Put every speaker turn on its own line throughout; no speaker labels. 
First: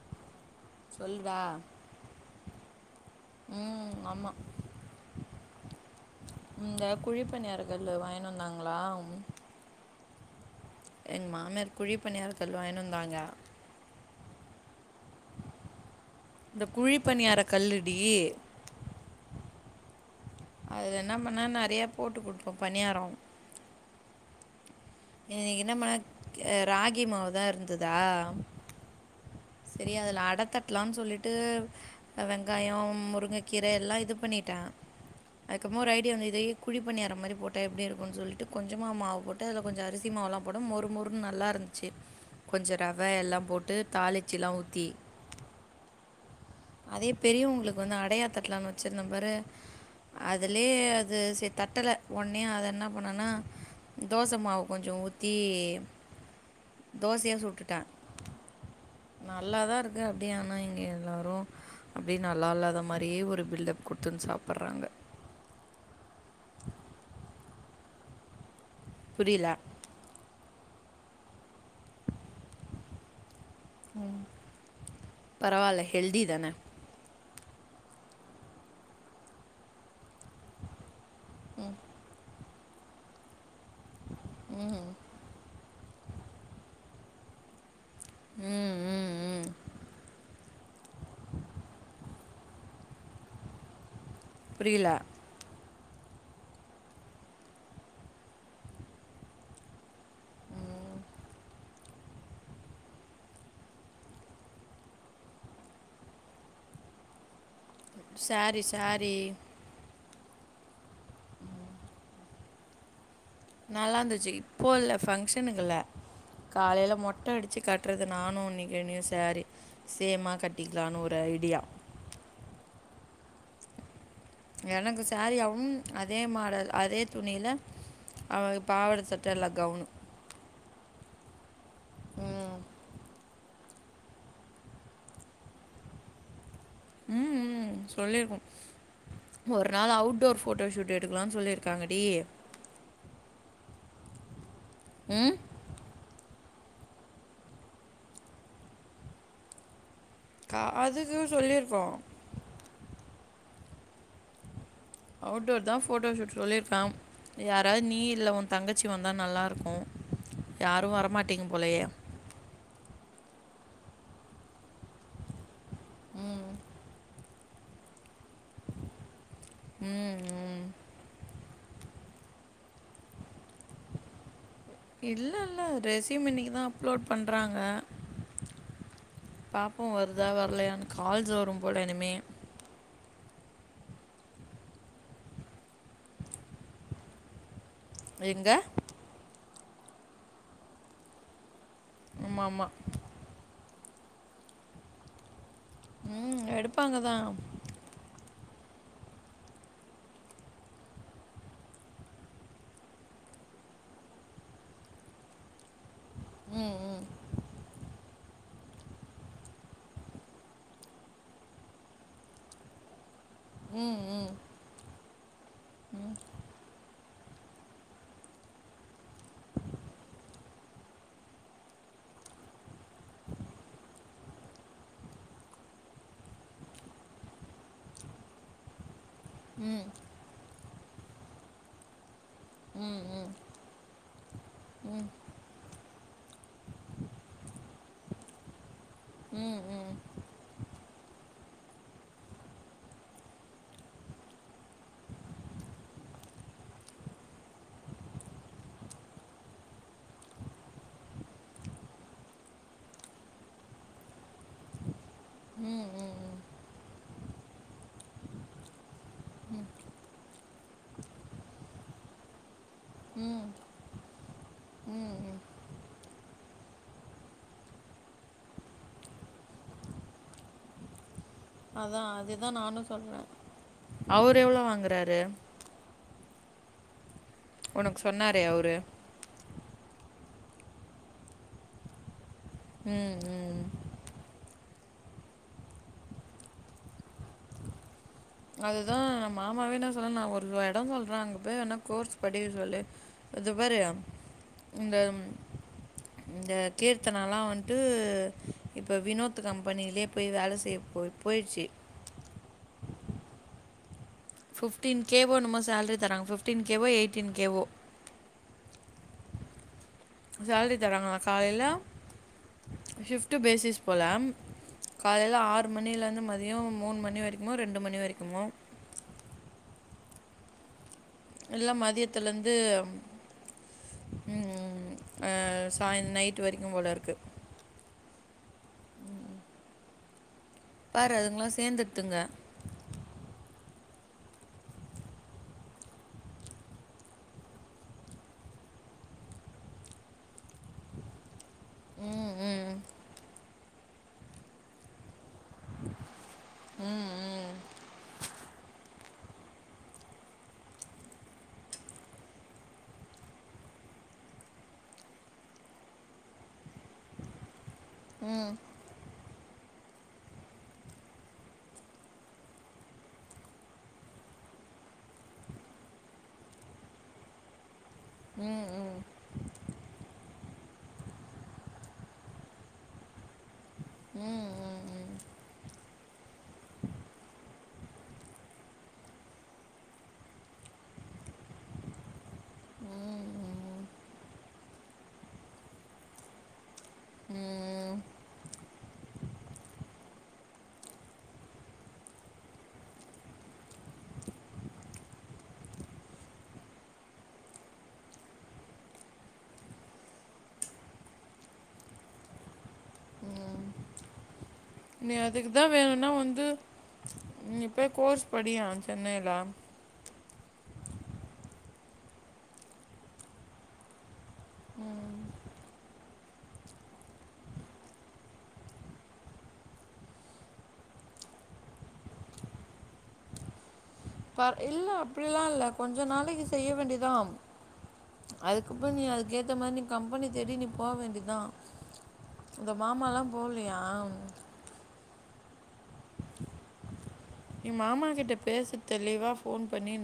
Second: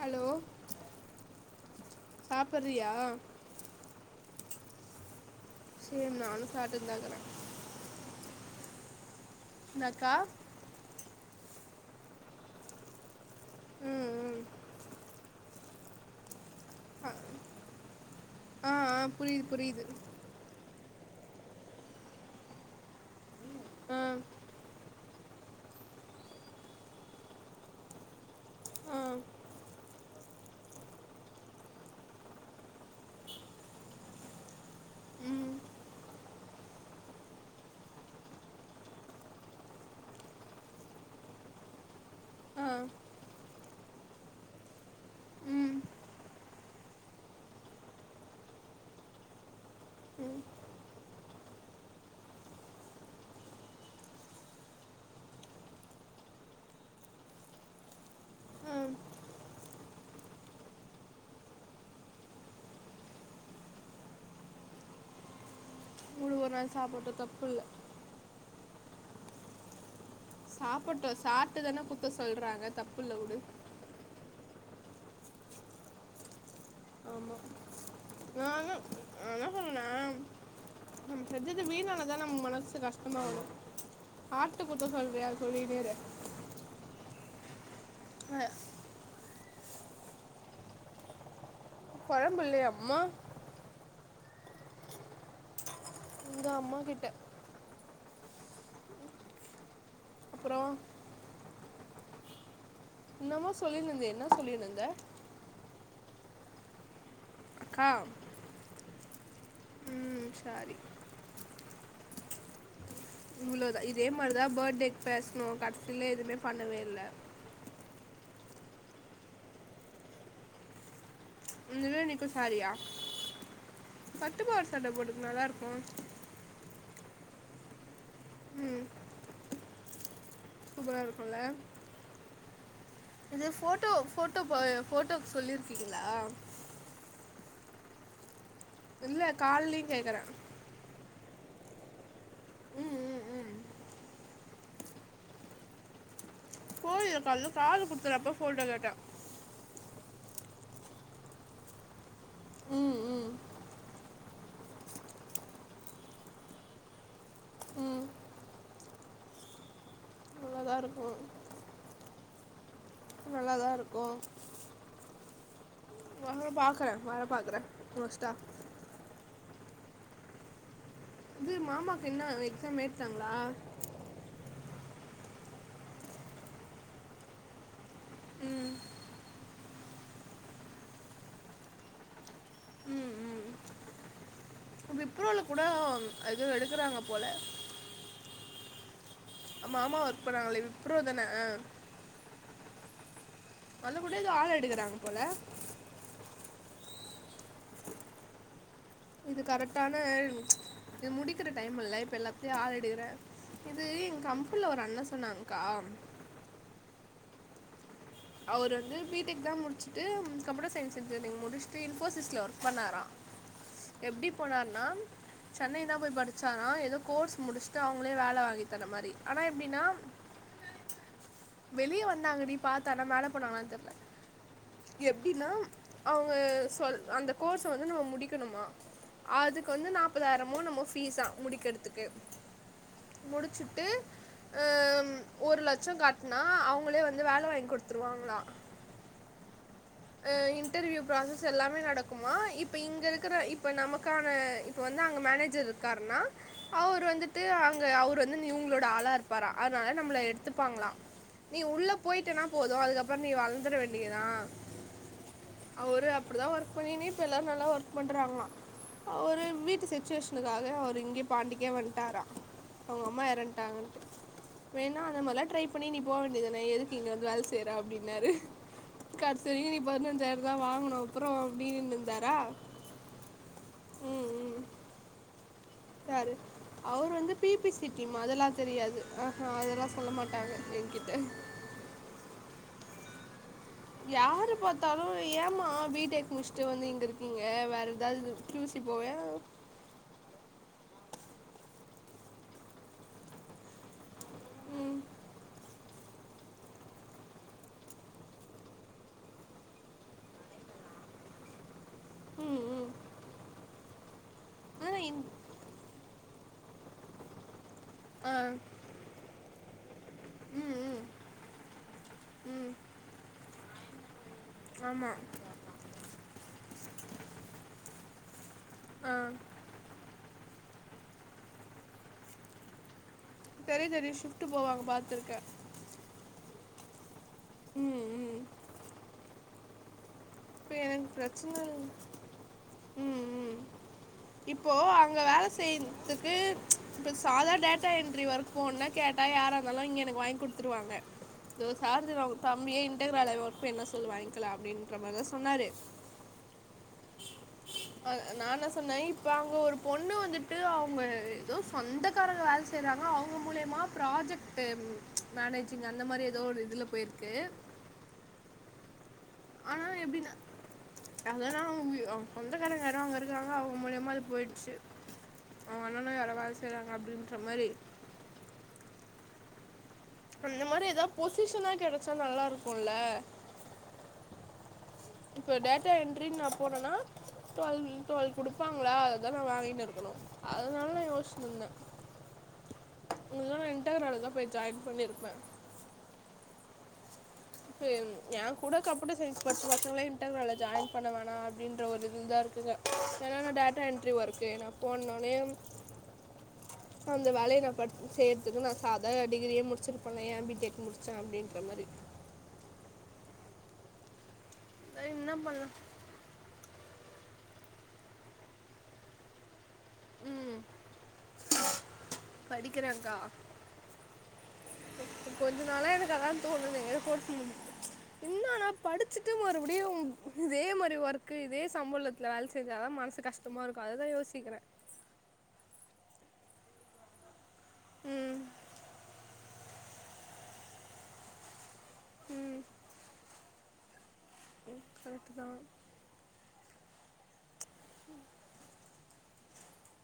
Hello
சொல்லுடா
சாப்பிட்றியா
ம் ஆமா
சரி நானும்
இந்த
சாப்பிட்டுருந்தாக்குறேன்
குழிப்பணியார கல்லு வாங்கிணு வந்தாங்
என்னாக்கா
எங் மாமியாரு குழிப்பணியாரக்கல்லு வாங்கினு வந்தாங்க
ம் ம்.
இந்த
ஆ
குழிப்பனியார கல்லுடி
ஆ ஆ, புரியுது புரியுது
அதுலென்னா பண்ண நறையா போட்டு குடுப்ப பணியாரொ
அ
இன்னைக் என்ன பண்ண ராகி மாவுதா இருந்துதா
ம்
செரி அதுல அட தட்லான் சொல்லிட்டு வெங்காய முருங்ககீர எல்லா இது பண்ணிட்ட
ம்
அதுக்கப்றமா ஒரு ஐடியாந்து இதயே குழி பணியார மாரி போட்ட எப்டி இருக்குன் சொல்ட்டு கொஞ்சமா மாவு போட்டு அதுல கொஞ்ச அரிசி ல்லா போட மொறு மொறுன்னு நல்லாருந்துச்சு
ஆ
கொஞ்ச ரவ எல்லாம் போட்டு தாளிச் சில்லா ஊத்தி
ம்
அதே பெரியவுங்களுக்கு வந்து அடையா தட்லான்னு வச்சிருந்த பாரு
ம்,
அதுலயே அது சேர்‌ தட்டல ஒன்னயே அத என்ன பண்ணேன்னா தோச மாவு கொஞ்ச ஊத்தி தோசையா சுட்டுட்ட
ஆ
நல்லாதா இருக்கு அப்டியே ஆனா இங்க எல்லாரு அப்டியே நல்லா இல்லாத மாரியே ஒரு பில்டப் குடுத்துன்னு சாப்புறாங்க
உடு ஒரு நாள் சாப்பட்டு தப்பு இல்ல
புரில
சாப்பட்டு சாப்ட்டுதானே குத்த சொல்றாங்க தப்புல்ல உடு
ம் பரவால்ல ஹெல்தி தான
ஆமா நானு‌நா என்ன சொல்றேன்னா நம்ம செஞ்சது வீணானதா நம்ம மனசு கஷ்டமாவு சாப்ட்டு குத்த சொல்றியா சொல்லி வேற ஆ
ம் ம் ம்
கொழம்பு இல்லையா அம்மா
புரியில
எங்க அம்மாக்கிட்ட அப்புறோ என்னமோ சொல்லின்னுருந்தியே என்ன சொல்லின்னுருந்த
சாரி சாரி
ம் சாரி இவ்வளோதான் இதே
நல்லாருந்துச்சு
மாதிரி தான்
இப்போ இல்ல
பர்த்டேக்கு பேசணும்
ஃபங்க்ஷனுக்குல்ல
கடைசியில் எதுவுமே பண்ணவே
காலையில
இல்லை
மொட்ட அடிச்சு காட்றது நானு நிக்கனு சாரி சேமா கட்டிக்கலானு ஒரு ஐடியா
இன்னி ஈவினிக்கு சாரியா பட்டு பாவாடை சட்டை
எனக்கு
போட்டுக்கு நல்லா
சாரியாவும்
இருக்கும்
அதே மாடல் அதே துணில அவளுக்கு பாவட சட்ட இல்ல கவுனு
சூப்பரா இருக்குல்ல
ம்
இது ஃபோட் டோ ஃபோட்டோ ப ஃபோட்டோக்கு சொல்லிருக்கீங்களா
ம் ம் சொல்லிருக்கோ
இல்லை
ஒரு
கால்லையும்
நாள்
கேட்குறேன்
அவுட்டோர் ஃபோட்டோ ஷூட் எடுக் கலானு சொல்லிருக்காங்கடி
ம் ம் ம்
ம்
கோயில்ல காலைல காது குத்துறப்போ ஃபோட்டோ கேட்ட
காதுக்கு சொல்லிருக்கோ
ம் ம்
அவுட்டோர் தா ஃபோட்டோ ஷூட் சொல்லிருக்க யாராவது நீ
ம்
இல்ல ஓ தங்கச்சி வந்தா நல்லூருக்கும்
நல்லா தான்
யாரும்
இருக்கும்
வரமாட்டிங்க போலயே
ஓ வர
ம்
பாக்கற வர பாக்கற மோஸ்ட்டா
ம் ம்
இது மாமாக்கு என்ன எக்ஸாம் எழுதிட்டாங்களா
இல்ல இல்ல ரெஸ்யூம் இன்னைக்குதா அப்லோட் பண்றாங்க
ம்
பாப்போம் வருதா வர்லையானு கால்ஸ் வரும் போல இனிமே
விப்ரோல கூட அது எடுக்கறாங்க போல
எங்க
மாமா ஒர்க் பண்ணாங்களே விப்ரோ தான
ஆமா ஆமா
அங்க கூட எதோ ஆள் எடுக்கறாங்க போல
ம் எடுப்பாங்க தா
இது கரெக்டான இது முடிக்கிற டைம் இல்ல இப்ப எல்லாத்தையு ஆளேடுக்குற இது எங் கம்பின்ல ஒரு அண்ணா சொன்னாங் கா
உம் உம்
அவரு வந்து பி டெக் தா முடிச்சுட்டு கம்ப்யூட்டர் சயின்ஸ் இன்ஜினியரிங் முடிச்சுட்டு, இன்போசிஸ்ல ஒர்க் பண்ணாரா எப்படி
ம்
போனார்னா சென்னை தா போய் படிச்சாரா எதோ கோர்ஸ் முடிச்சுட்டு அவங்களே வேலை வாங்கி தர மாரி ஆனா எப்டின்னா வெளியே வந்தாங்கடி பத்த ஆனா மேல போனாங்களா தெர்ல எப்டின்னா அவ்ங்க சொல் அந்த கோர்ஸ வந்து நம்ம முடிக்கணுமா
ம்
அதுக்கு
ம்
வந்து நாப்பதாயிரமோ என்ம்மோ பீஸா முடிக்கறத்துக்கு
ம்
முடிச்சிட்டு
ம் ம்
அஹ் ஒரு லட்சம் கட் நா அவங்களே வந்து வேல வாங்கி குடுத்துருவாங்கலா
ம் ம்
அஹ் இன்டர்வியூ ப்ராசஸ் எல்லாமே நடக்குமா இப்ப இங்க இருக்கிற இப்ப நமக்கான இப்ப வந் னா அங்க மேனேஜர் இருக்காருனா அவரு வந்துட்டு அங்க அவரு வந்து இவங்களோட ஆளா இருப்பாரா நம்மள எடுத்துப்பாங்களா நீ உள்ள போயிட்டனா போது அதுக்கப்புற நீ வளர்ந்துட வேண்டியதா
ம்
அவரு
ம்
அப்டிதான் ஒர்க் பண்ணினே‌ இப்ப எல்லாரு நல்லா ஒர்க் பண்றாங்களா அவரு வீட்டு சிச்சுவேஷனுக்காக அவர் இங்கயே பாண்டிக்கே வந்ன்டாரா அவ்ங் அம்மா
ம் ம்
இறந்துட்டாங்கண்டு
ம்
வேணா அந்த
ம்
மாதிரிலா ட்ரை பண்ணி நீ போக வேண்டியது தான எதுக்கு நீ இங்க வந்து வேல செய்யற அப்டின்னாரு கடைசி வரைக்கு நீ பதினஞ்சாயிரந் தா வாங்கனு
அதா அதேதா நானு சொல்றே
ம்
அவரு
ம்
எவ்ளோ வாங்குறாரு
யார் அவர் வந்து பீ பி
உனக்கு
சீக்கிம்
சொன்னாரே
அதெல்லா
அவரு
தெரியாது ஆஹா அதெல்லா சொல்ல மாட் டாங்க என்கிட்ட
ம் ம்
யாரு பார்த்தாலு ஏமா பி டெக் முடிச்சிட்டு வந்து இங்க இருக்கீங்க வேற
அதுதா மாமாவே என்னா சொன்னாலும் நா ஒரு எடம் சொல்ற அங்கப் போய் வேனா கோர்ஸ் படிக்க சொல்லு இதபாரு இந்த இந்த கீர்த்தனலா வந்ட்டு இப்போ வினோத் கம்பெனிலயே போய் வேல செய் போய் போயிடுச்சி
ம் ம்
பிப்டீன்
ஆனால் இந்
கேவோ என்னமோ சேலரி தராங்க பிப்டீ கேவோ எயிட்டீன் கேவோ
ஆஹ்
சேல்ரி தராங்களா காலையில
ம்
ஷிஃப்ட்டு பேசிஸ் போல
ஆமாம்
காலையில ஆறு மணில இருந்து மதியம் மூணு மணி வரைக்குமோ ரெண்டு மணி வரைக்குமோ
ஆஹ்
இல்னா மதியத்துல இந்து
தெரியு தெரியு ஷிஃப்ட்டு போவாங்க பாத்துருக்கே
ம் போலருக்கு
ம் ம் இப்ப எனக்கு
பாரு
பிரச்சன
அதுங்களாம் சேர்ந்துடுத்துங்க
உம் உம் இப்போ அங்க வேல செய்றதுக்கு இப்ப சாதா டேட்டா என்ட்ரி வொர்க் போன்னா கேட்டா வே யாராருந்தாலும் இங்க எனக்கு வாங்கி குடுத்துருவாங்க தோ சார்ஜால
ம்
அவுங்க
ம்
தம்பியே இன்டர் வேல வொர்க் வேனுன்னா சொல்லு வாங்க்கலா அப்டின்ற மாரிதா சொன்னாரு
ம் ம்
நா ன்னா சொன்னே இப்ப அங்க ஒரு பொண்ணு வந்துட்டு அவுங்க ஏதோ சொந்தக்காரங்க வேலை செய்றாங்க அவங்க மூலியமா ப்ராஜெக்ட்டு மேனேஜிங் அந்த மாரி ஏதோ ஒரு இதுல போயிருக்கு
ம்
ஆனா எப்டின்னா அதெல்லா அவங்க சொந்தக்காரங்க யாரோ அங்க இருக்காங்க அவங்க மூலியமா அது பொயிட்ச்சு அவங்க அண்ணனோ யாரோ வேல செய்றாங்க அப்டின்ற மாரி
ம் ம்
அந்த மாரி எதா பொசிஷனா கெடச்சா நல்லாருக்குல
ம் ம் ம்
இப்ப டேட்டா என்ட்ரின் நா போறேனா டுவல் மீன் டுவல் குடுப்பாங்களா அதா நா வாங்கிட்டு இருக்குணு அதனால நா யோஷ்ச்சுனு இருந்தே
ம்
உங்ளுக்குலா நா
ம்
இன்டர்னால தா போய் ஜாயின் பண்ணிருப்பே இப்ப
ம்
எம் ஏ கூட கம்யூட்டர்சயின்ஸ் படிச்ச பசங்களே இன்டர்னால ஜாயின் பண்ணவேணா அப்டின்ற ஒரு இதுதா இருக் குங்க ஏனா நா டேட்டா என்ட்ரி வொர்க்கு நா போன்னாலே அந்த வேலைய நா படிச் செய்யறதுக்கு நா சாதா டிகிரியே முடிச்சிருபனே ஏ பி டெக் முடிச்சே அப்டின்ற மாரி இருக் நான்
நீ
என்ன
அதுக்குதா
பண்ணலாம்
வேணுனா வந்து ம் நீ போய் கோர்ஸ் படியா சென்னைல
படிக்கிறேகா கொஞ்ச நாளா எனக்கு அதா தோணுதுங்க கோர்ஸ் முடிச் என்ன ஆனா படிச்சிட்டு மறுபடியும் இதே மாரி ஒர்க்கு இதே சம்பளத்துல வேல செஞ்சாதா மனசு கஷ்டமா இருக்
பர் இல்ல அப்டிலா இல்ல கொஞ்ச நாளைக்கு செய்ய வேண்டிதாம்
ம்
அதுக்கப்றோ நீ அதுக்கேத்த மாரி நீ கம்பெனி தேடி நீ போ வேண்டிதா இந்த மாமாலா போவ்லயா
ம் கரெட்டுதா
எ மாமா கிட்ட பேசு தெளிவா ஃபோன் பண்ணி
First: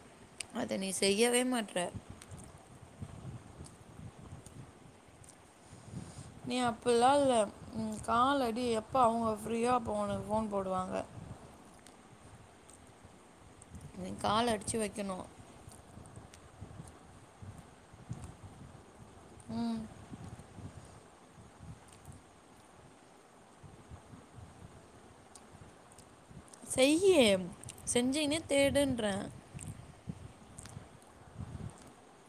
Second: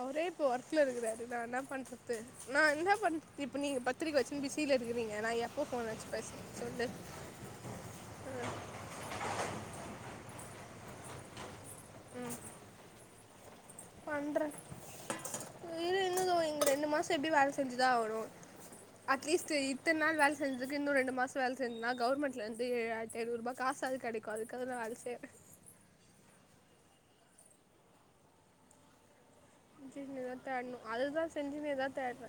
அவரே இப்ப ஒர்க்ல இருக்கறாரு நா என்ன
மாட்ற
பண்றது நா என்ன பண் இப்ப நீங்க பத்திரிக்க வெச்சுனு பிஸில இருக்கிறிங்க நா எப்போ ஃபோன் அச்சு
நீ அப்பில்லா இல்ல கால் அடி எப்ப அவங்க ஃப்ரீயோ அப்ப உனக்கு ஃபோன் போடுவாங்க
ம்
நீ
பண்ற
கால் அடித்து வைக்கணும்
இரு தோ இங்க ரெண்டு மாச எப்டியு வேல செஞ்சுதா ஆகனு அட்லீஸ்ட்
ம்
இத்தன் நாள் வேல செஞ்சதுக்கு இன்னு ரெண்டு மாச வேல செஞ்சனா கவர்மென்டலந்து ஆயிரத்த ஐநூறுபா காசாவது கெடைக்கு அதுக்காகதா வேல செய்யற
செய்யி செஞ்சினே தேடுன்ற
சின்னதா தேடணு அதுதா செஞ்சினேதா தேடற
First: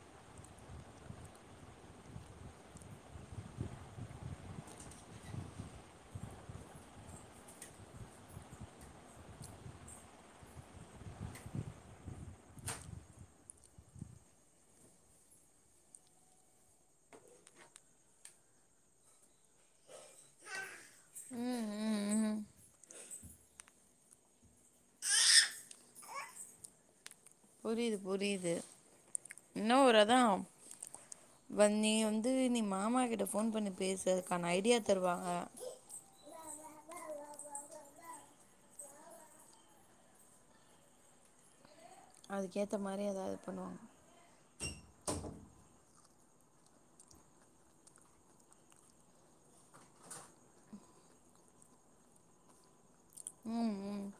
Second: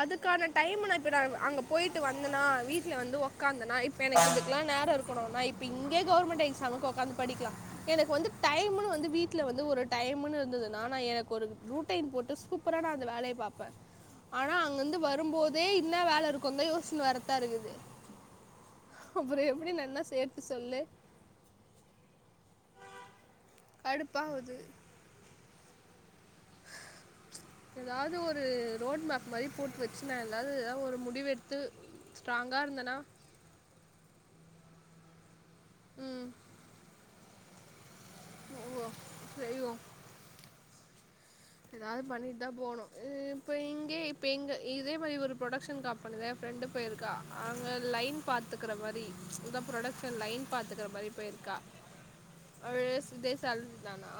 அதுக்கான டைம் ந இப்ப நா அங்க போய்ட்டு வந்தனா வீட்ல வந்து உக்காந்தனா இப்ப எனக்கு இதுக்கெலா நேர இருக்கணு நா இப்ப இங்கே கவுர்மெண்ட் எக்ஸாம்க்கு உக்காந்து படிக் லா எனக்கு வந்து டைம்னு வந்து வீட்ல வந்து ஒரு டைம்ன்னு இருந்துதுனா நா எனக்கு ஒரு ரூட்டைன் போட்டு சூப்பரா நா அந்த வேலைய பாப்ப ஆனா அங்கிருந்து வரும்போதே இன்ன வேல இருக்குன்தா யோசிச்னு வரதா இருக்குது அப்பற எப்படி நன்னா சேத்து சொல்லு
ம் ம் ம்
கடுப்பாவுது
புரியுது
ஏதாவது ஒரு
புரியுது
ரோட் மேப் மாதிரி
இன்ன
போட்டு
ஒரு
வச்சு
அதா
நான் ஏதாவது ஏதாவது ஒரு முடிவெடுத்து
வந் நீ வந்து நீ
ஸ்ட்ராங்காக இருந்தேன்னா
மாமா கிட்ட ஃபோன் பண்ணி பேசு அதுக்கான ஐடியா தருவாங்க
ம் ஓ செய்வோ எதாது பண்ணிட்டுதா
அதுக்கேத்த
போனு
மாரி ஏதாவது
இப்ப
பண்ணுவாங்க
இங்கே இப்ப எங்க இதே மாரி ஒரு ப்ரொடக்ஷன் கம் பெனில எ ஃப்ரெண்ட்டு போயிருக்கா அங்க லைன் பாத்துக்கிற மாரி இந்த புரொடக்ஷன் லைன் பாத்துக்கிற மாரி ரி போயிருக்கா ஆல்வேஸ் இதே
ம்
சேலரி
ம்
தானா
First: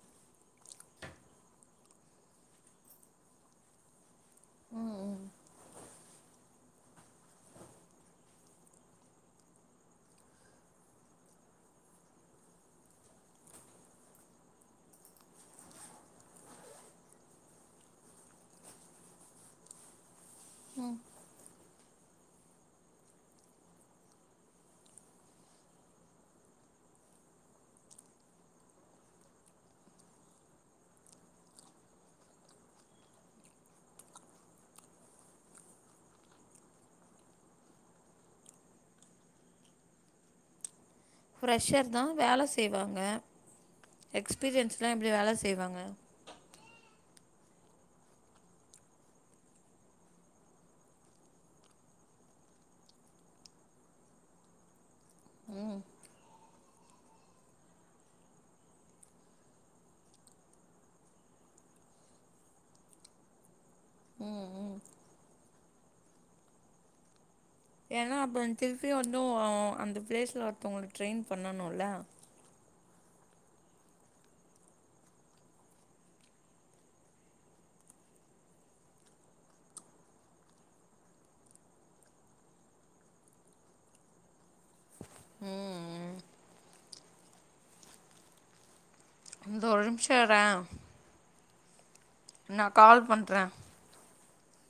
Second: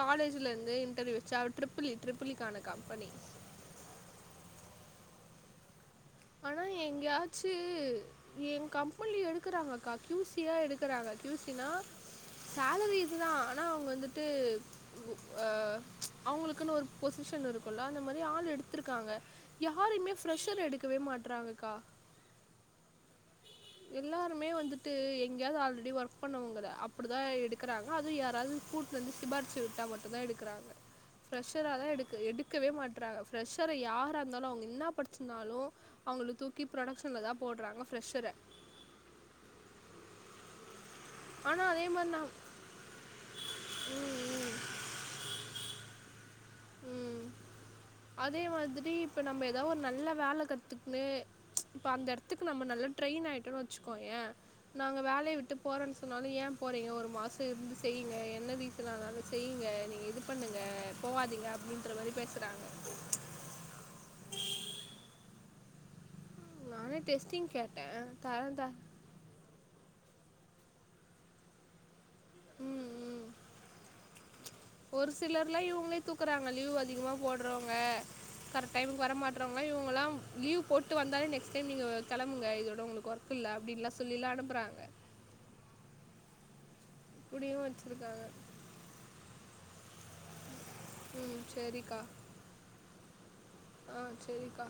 காலேஜ்ல இருந்தே இன் டர்வியு வெச்சு அவ ட்ரிபிள் இ ட்ரிபிள் இ கான கம்பெனி ஆனா எங்கயாச்சு எ கம்பெனில எடுக்கறாங்க கா கியூ சி யா எடுக்கறாங்க கியூ சி னா ஆ சேலரி இதுதா ஆனா அவங்க வந்துட்டு அ அவங்களுக்குன்னு ஒரு பொசி பொசிஷன் இருக்குல்ல அந்த மாரி ஆள் எடுத்திருக்காங்க யாரையுமே ஃப்ரெஷர் எடுக் க்கவே மாட்றாங்க்கா எல்லாருமே வந்துட்டு எங்கேயாவது ஆல்ரெடி ஒர்க் பண்ணவங்க அப்பிடிதா எடுக்கறாங்க அது யாராது கூட்டு வந்து சிபாரிசு விட்டா மட்டுதா எடுக்கிறாங்க ஃப்ரெஷராதா எடு எடுக்கவே மாட்றாங்க ஃப்ரெஷர யாரா இருந்தாலு அவங்க என்னா படிச்சிருந்தாலு அவங்கள தூக்கி புரொக்ஷன்ல தா போடட்றாங்க ஃப்ரெஷெர ஆனால் அதே
ஃப்ரெஷர் தா
மாதிரி நான்
வேல செய்வாங்க
ம்
எக்ஸ்பீரியன்ஸ்லா எப்டி வேல செய்வாங்க
ம் ம் அதே மாரி இப்ப நம்ம எதா ஒரு நல்ல வேல கத்துக்குன்னு இப்ப அந்த எடத்துக்கு நம்ம நல்லா ட்ரெயின் ஆயிட்டோன்னு வெச்சுகோயே நாங்க வேலைய விட்டு போறோன்னு சொன்னாலு ஏ போறீங்க ஒரு மாசோ இருந்து செய்ங்க என்ன ரீசன்னாலு செய்யுங் இருங்க நீங்க இது பண்ணுங்க போவாதீங் அப்டின்ற மாரி பேசுறாங்க நானே டெஸ்டிங் கேட்டேன்
ஏன்னா அப்றோ
தரேன் தர
திருப்பி வந்து அந்த பிளேஸ்ல ஒருத்தவங்களுக்கு ட்ரெயின் பண்ணணுல
ம் ம் ஒரு சிலர்ல்லா இவங்களே தூக்குறாங்க லீவ் அதிகமா போட்றவங்க கரெக்ட் டைமுக்கு வர மாட்றவங்க இவங்கலா லீவ் போட்டு வந்தாலே நெக்ஸ்ட் டைம் நீங்க கெளம்புங்க இதோட உங்ளுக்கு ஒர்க் இல்ல அப்டின்னுல்லா சொல்லி அனுப்புறாங்க
ம் ம்
கூடையு வெச்சிருக்காங்க
இந்தோ ஒரு நிமிஷோ இரே
ம் செரிக்கா
நா கால் பண்றே
அ செரிக்கா